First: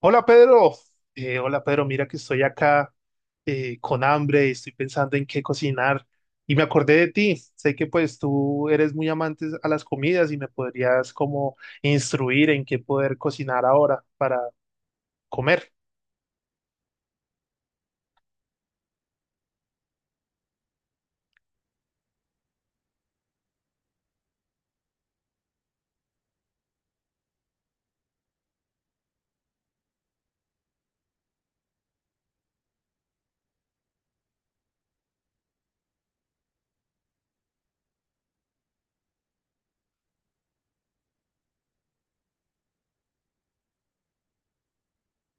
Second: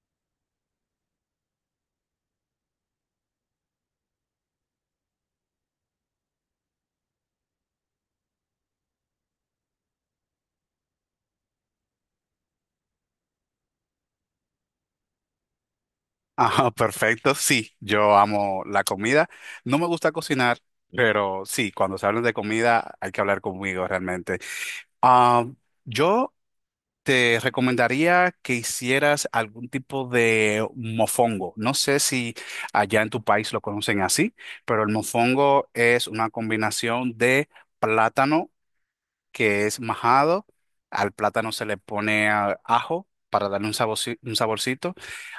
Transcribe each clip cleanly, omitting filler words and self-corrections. Hola Pedro. Hola Pedro, mira que estoy acá con hambre y estoy pensando en qué cocinar y me acordé de ti, sé que pues tú eres muy amante a las comidas y me podrías como instruir en qué poder cocinar ahora para comer. Ajá, perfecto. Sí, yo amo la comida. No me gusta cocinar, pero sí, cuando se habla de comida hay que hablar conmigo realmente. Ah, yo te recomendaría que hicieras algún tipo de mofongo. No sé si allá en tu país lo conocen así, pero el mofongo es una combinación de plátano que es majado. Al plátano se le pone ajo para darle un un saborcito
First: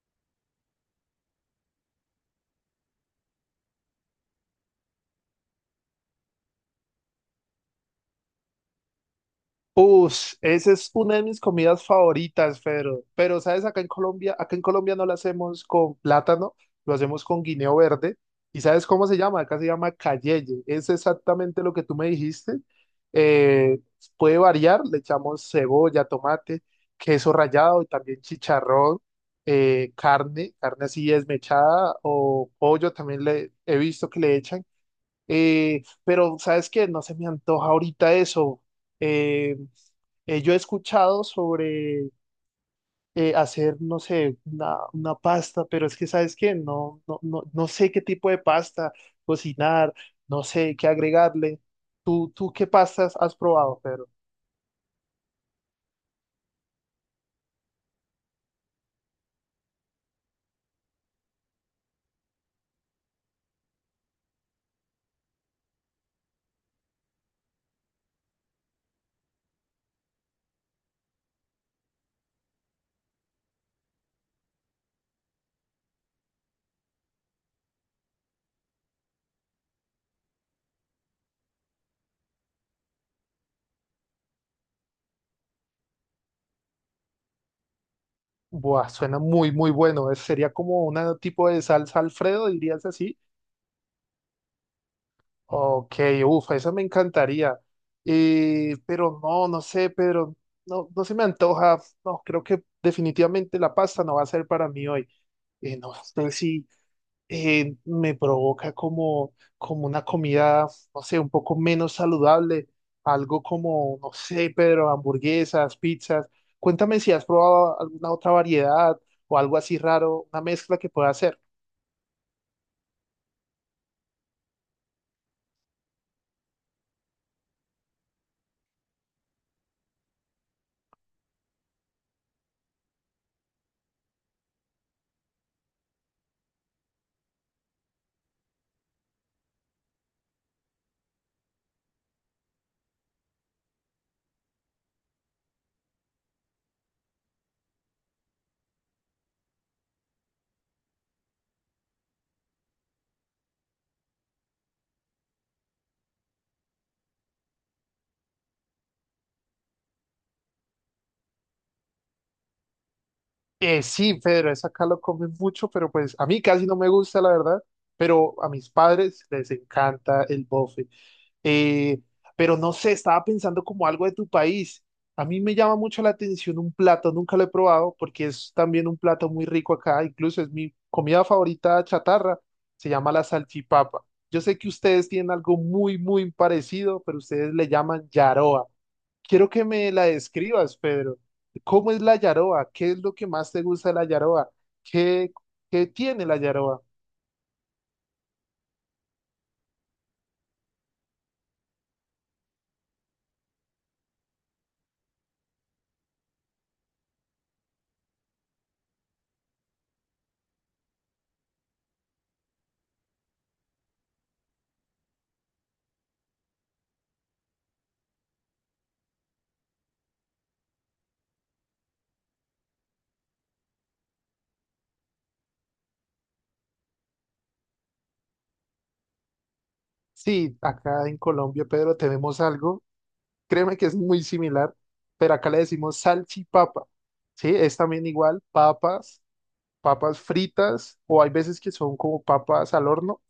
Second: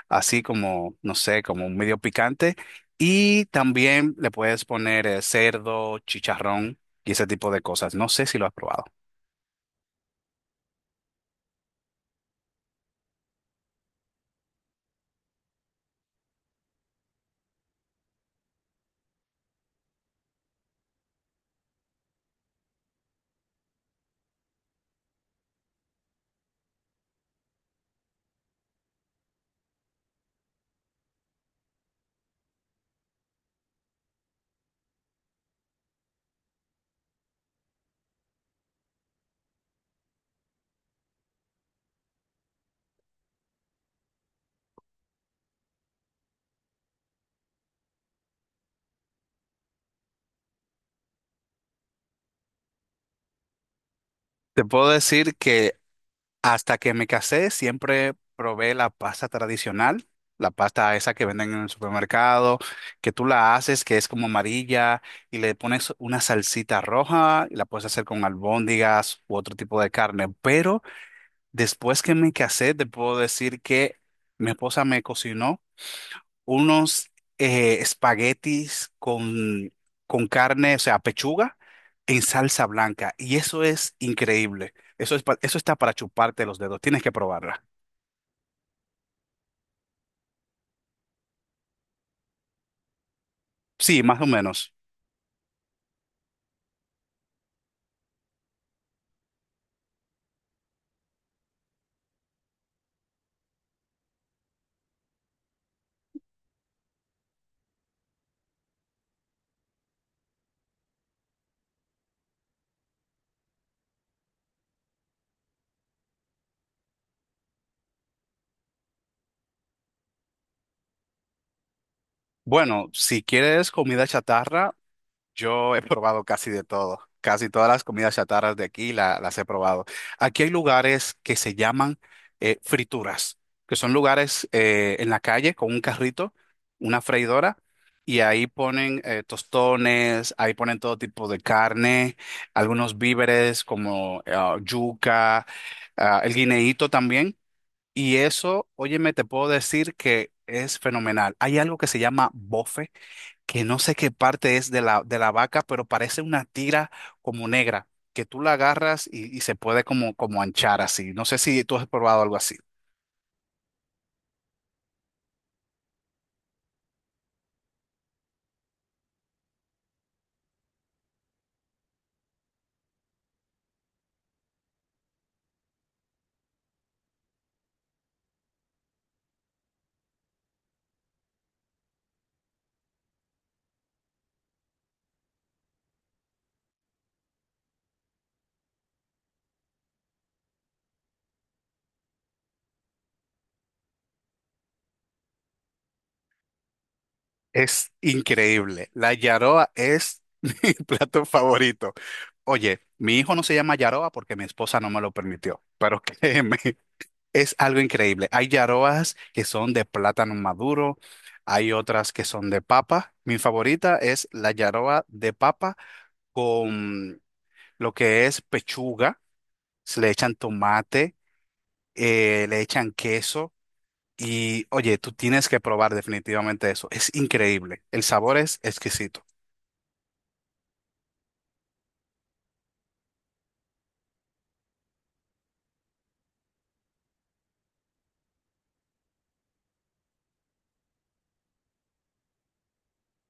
así como, no sé, como un medio picante. Y también le puedes poner cerdo, chicharrón y ese tipo de cosas. No sé si lo has probado. Uf, esa es una de mis comidas favoritas, Pedro. Pero, ¿sabes? Acá en Colombia no la hacemos con plátano, lo hacemos con guineo verde. ¿Y sabes cómo se llama? Acá se llama cayeye. Es exactamente lo que tú me dijiste. Eh, Puede variar, le echamos cebolla, tomate, queso rallado y también chicharrón, carne, carne así desmechada o pollo también le he visto que le echan. Pero, ¿sabes qué? No se me antoja ahorita eso. Eh, yo he escuchado sobre hacer, no sé, una pasta, pero es que, ¿sabes qué? No, no, no, no sé qué tipo de pasta cocinar, no sé qué agregarle. ¿Tú qué pastas has probado, Pedro? Te puedo decir que hasta que me casé siempre probé la pasta tradicional, la pasta esa que venden en el supermercado, que tú la haces, que es como amarilla y le pones una salsita roja y la puedes hacer con albóndigas u otro tipo de carne. Pero después que me casé, te puedo decir que mi esposa me cocinó unos espaguetis con carne, o sea, pechuga en salsa blanca. Y eso es increíble. Eso está para chuparte los dedos. Tienes que probarla. Buah, suena muy, muy bueno. Es- sería como un tipo de salsa Alfredo, dirías así. Sí, más o menos. Ok, uff, eso me encantaría. Pero no, no sé, Pedro, no, no se me antoja. No, creo que definitivamente la pasta no va a ser para mí hoy. No sé si me provoca como, como una comida, no sé, un poco menos saludable, algo como, no sé, Pedro, hamburguesas, pizzas. Cuéntame si has probado alguna otra variedad o algo así raro, una mezcla que pueda hacer. Bueno, si quieres comida chatarra, yo he probado casi de todo, casi todas las comidas chatarras de aquí las he probado. Aquí hay lugares que se llaman frituras, que son lugares en la calle con un carrito, una freidora, y ahí ponen tostones, ahí ponen todo tipo de carne, algunos víveres como yuca, el guineíto también. Y eso, óyeme, te puedo decir que es fenomenal. Hay algo que se llama bofe, que no sé qué parte es de de la vaca, pero parece una tira como negra, que tú la agarras y se puede como, como anchar así. No sé si tú has probado algo así. Sí, Pedro, es acá lo comen mucho, pero pues a mí casi no me gusta, la verdad, pero a mis padres les encanta el bofe. Eh, pero no sé, estaba pensando como algo de tu país. A mí me llama mucho la atención un plato, nunca lo he probado porque es también un plato muy rico acá, incluso es mi comida favorita chatarra, se llama la salchipapa. Yo sé que ustedes tienen algo muy, muy parecido, pero ustedes le llaman yaroa. Quiero que me la describas, Pedro. ¿Cómo es la yaroa? ¿Qué es lo que más te gusta de la yaroa? ¿Qué, ¿Qué tiene la yaroa? Es increíble. La yaroa es mi plato favorito. Oye, mi hijo no se llama yaroa porque mi esposa no me lo permitió, pero créeme, es algo increíble. Hay yarobas que son de plátano maduro, hay otras que son de papa. Mi favorita es la yaroba de papa con lo que es pechuga. Se le echan tomate, le echan queso y oye, tú tienes que probar definitivamente eso. Es increíble. El sabor es exquisito. Sí, acá en Colombia, Pedro, tenemos algo. Créeme que es muy similar, pero acá le decimos salchipapa. Sí, es también igual, papas fritas, o hay veces que son como papas al horno,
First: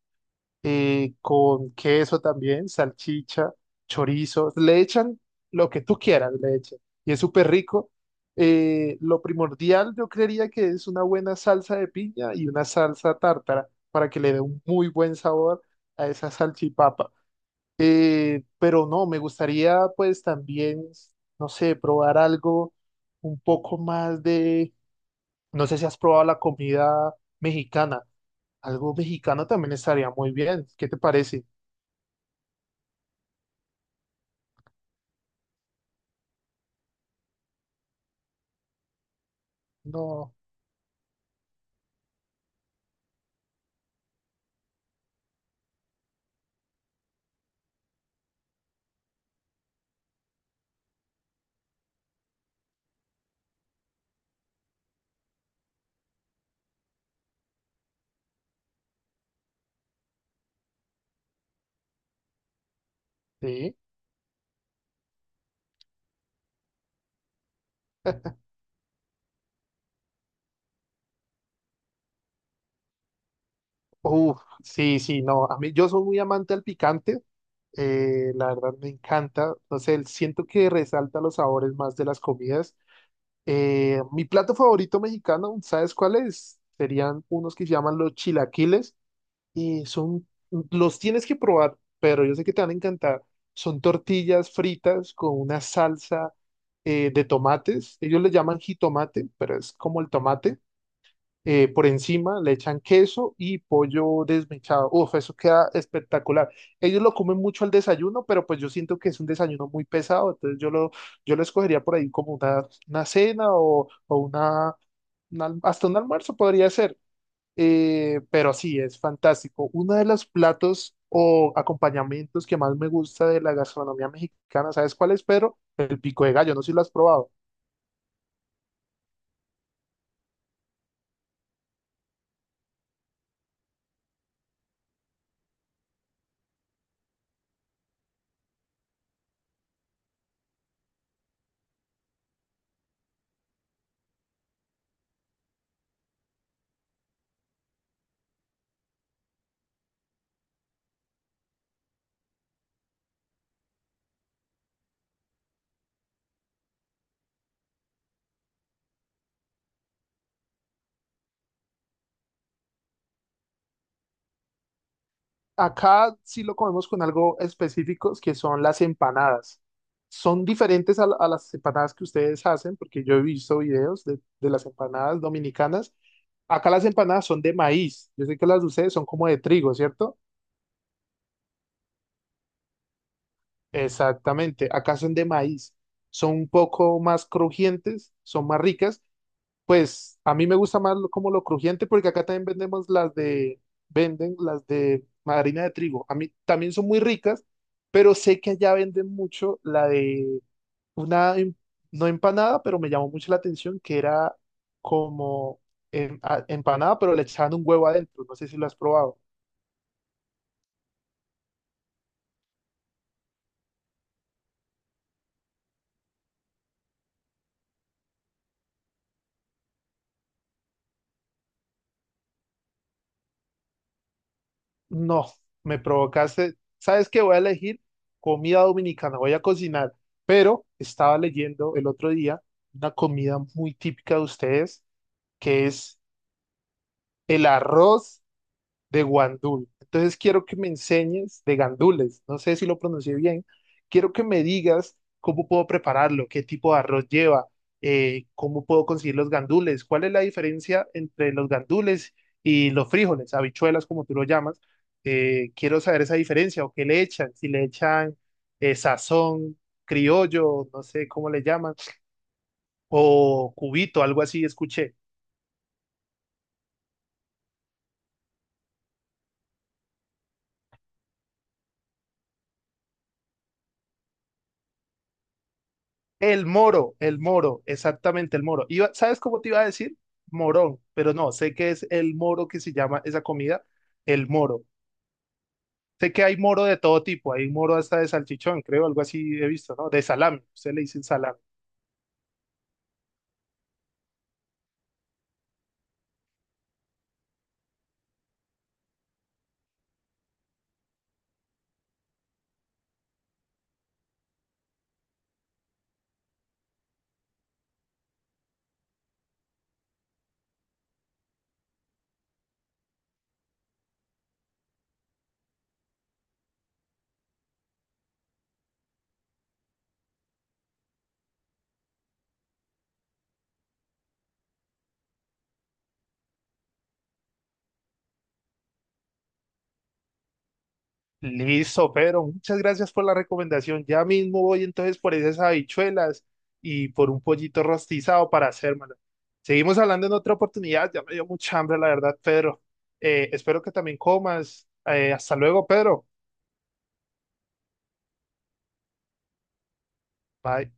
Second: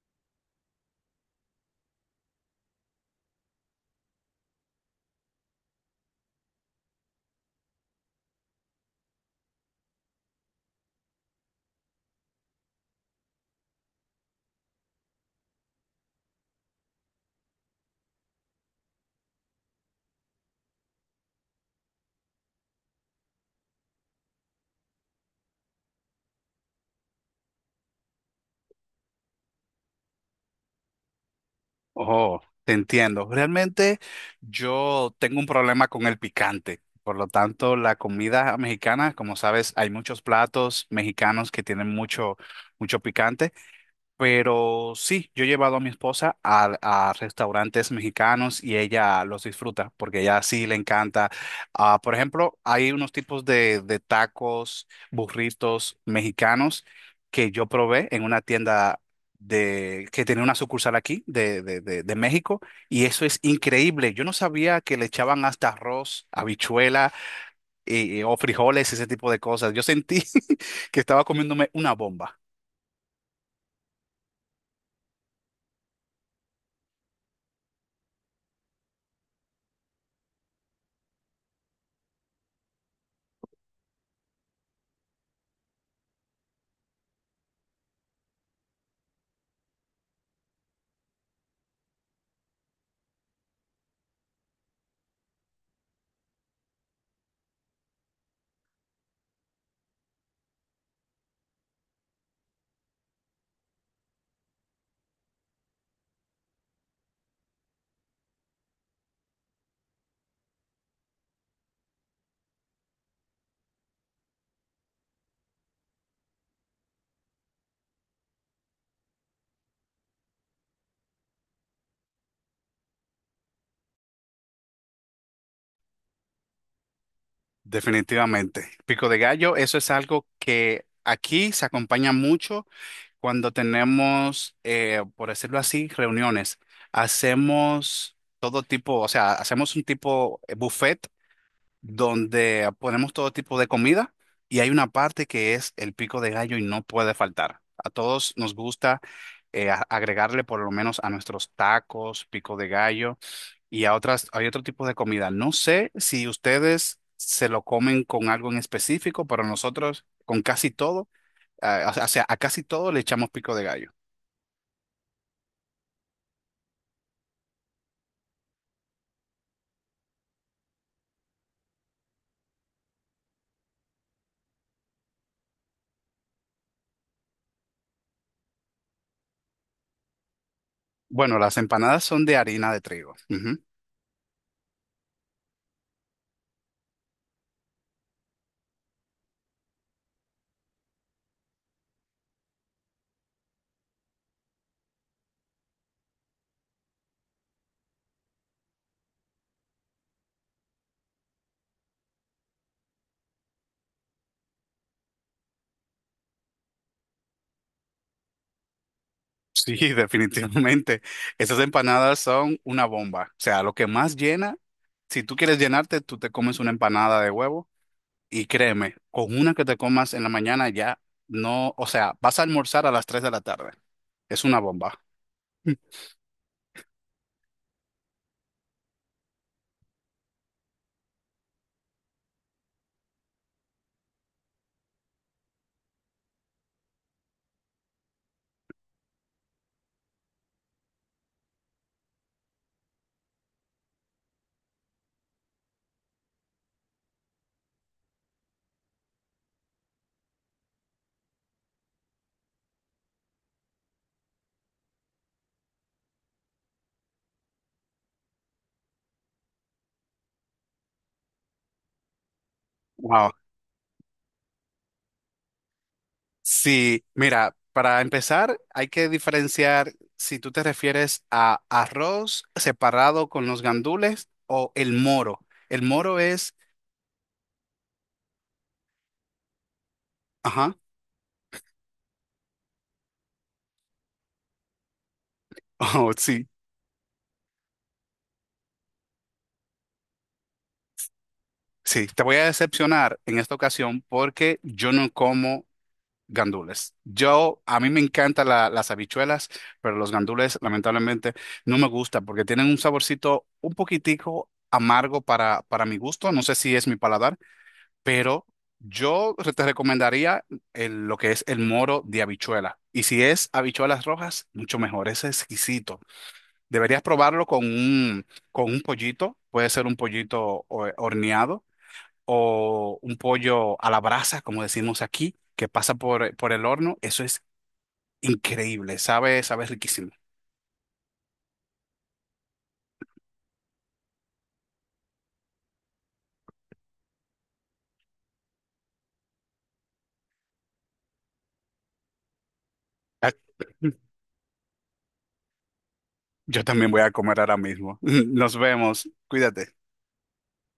con queso también, salchicha, chorizo, le echan lo que tú quieras, le echan, y es súper rico. Lo primordial yo creería que es una buena salsa de piña y una salsa tártara para que le dé un muy buen sabor a esa salchipapa. Pero no, me gustaría pues también, no sé, probar algo un poco más de, no sé si has probado la comida mexicana, algo mexicano también estaría muy bien, ¿qué te parece? Oh, te entiendo. Realmente yo tengo un problema con el picante. Por lo tanto, la comida mexicana, como sabes, hay muchos No, platos mexicanos que tienen mucho picante. Pero sí, yo he llevado a mi esposa a restaurantes mexicanos y ella los disfruta porque ella sí le encanta. Por ejemplo, hay unos tipos de tacos, burritos mexicanos que yo probé en una tienda que tenía una sucursal aquí de México y eso es sí. increíble. Yo no sabía que le echaban hasta arroz, habichuela y, o frijoles, ese tipo de cosas. Yo sentí que estaba comiéndome una bomba. Uf, sí, sí, no, a mí yo soy muy amante al picante, la verdad me encanta, no sé, siento que resalta los sabores más de las comidas. Mi plato favorito mexicano, ¿sabes cuál es? Serían unos que se llaman los chilaquiles. Y son, los tienes que probar, pero yo sé que te van a encantar. Son tortillas fritas con una salsa de tomates. Ellos le llaman jitomate, pero es como el tomate. Por encima le echan queso y pollo desmechado. Uf, eso queda espectacular. Ellos lo comen mucho al desayuno, pero pues yo siento que es un desayuno muy pesado. Entonces yo lo escogería por ahí como una cena o una- hasta un almuerzo podría ser. Pero sí, es fantástico. Uno de los platos o acompañamientos que más me gusta de la gastronomía mexicana, ¿sabes cuál es, Pedro? El pico de gallo, no sé si lo has probado. Definitivamente. Pico de gallo, eso es algo que aquí se acompaña mucho cuando tenemos, por decirlo así, reuniones. Hacemos todo tipo, o sea, hacemos un tipo buffet donde ponemos todo tipo de comida y hay una parte que es el pico de gallo y no puede faltar. A todos nos gusta agregarle por lo menos a nuestros tacos, pico de gallo y a otras, hay otro tipo de comida. No sé si ustedes se lo comen con algo en específico, pero nosotros con casi todo, ah, o sea, a casi todo le echamos pico de gallo. Acá sí lo comemos con algo específicos que son las empanadas. Son diferentes a, la- a las empanadas que ustedes hacen, porque yo he visto videos de las empanadas dominicanas. Acá las empanadas son de maíz. Yo sé que las de ustedes son como de trigo, ¿cierto? Bueno, las empanadas son de harina de trigo. Ujú. Exactamente, acá son de maíz, son un poco más crujientes, son más ricas. Pues a mí me gusta más lo- como lo crujiente porque acá también vendemos venden las de harina de trigo. A mí también son muy ricas, pero sé que allá venden mucho la de una, em- no empanada, pero me llamó mucho la atención que era como em- a- empanada, pero le echaban un huevo adentro. No sé si lo has probado. Sí, definitivamente. Esas empanadas son una bomba. O sea, lo que más llena, si tú quieres llenarte, tú te comes una empanada de huevo y créeme, con una que te comas en la mañana ya no, o sea, vas a almorzar a las 3 de la tarde. Es una bomba. No, me provocaste. ¿Sabes qué? Voy a elegir comida dominicana, voy a cocinar, pero estaba leyendo el otro día una comida muy típica de ustedes, que es el arroz de Guandul. Entonces quiero que me enseñes de gandules, no sé si lo pronuncié bien, quiero que me digas cómo puedo prepararlo, qué tipo de arroz lleva, cómo puedo conseguir los gandules, cuál es la diferencia entre los gandules y los frijoles, habichuelas como tú lo llamas. Quiero saber esa diferencia o qué le echan, si le echan sazón, criollo, no sé cómo le llaman, Wow. o cubito, algo así, escuché. Sí, mira, para empezar hay que diferenciar si tú te refieres a arroz separado con los gandules o el moro. El moro es, El moro, exactamente el moro. Iba, ¿sabes cómo te iba a decir? ajá, Morón, pero no, sé que es el moro que se llama esa comida, el moro. oh, Sé que hay sí, moro de todo tipo, hay moro hasta de salchichón, creo, algo así he visto, ¿no? De salami, usted le dice salami. sí, te voy a decepcionar en esta ocasión porque yo no como gandules. Yo, a mí me encantan las habichuelas, pero los gandules lamentablemente no me gustan porque tienen un saborcito un poquitico amargo para mi gusto, no sé si es mi paladar, pero yo te recomendaría lo que es el moro de habichuela. Y si es habichuelas rojas, mucho mejor, es exquisito. Deberías probarlo con con un pollito, puede ser un pollito horneado o un pollo a la brasa, como decimos aquí, que pasa por el horno. Eso es increíble, sabe, sabe riquísimo. Listo, Pedro, muchas gracias por la recomendación. Ya mismo voy entonces por esas habichuelas y por un pollito rostizado para hacérmelo. Seguimos hablando en otra oportunidad, ya me dio mucha hambre, la verdad, Pedro. Ah, Espero que también comas. Hasta luego, Pedro. yo también voy a comer ahora mismo. Nos vemos, cuídate. Bye.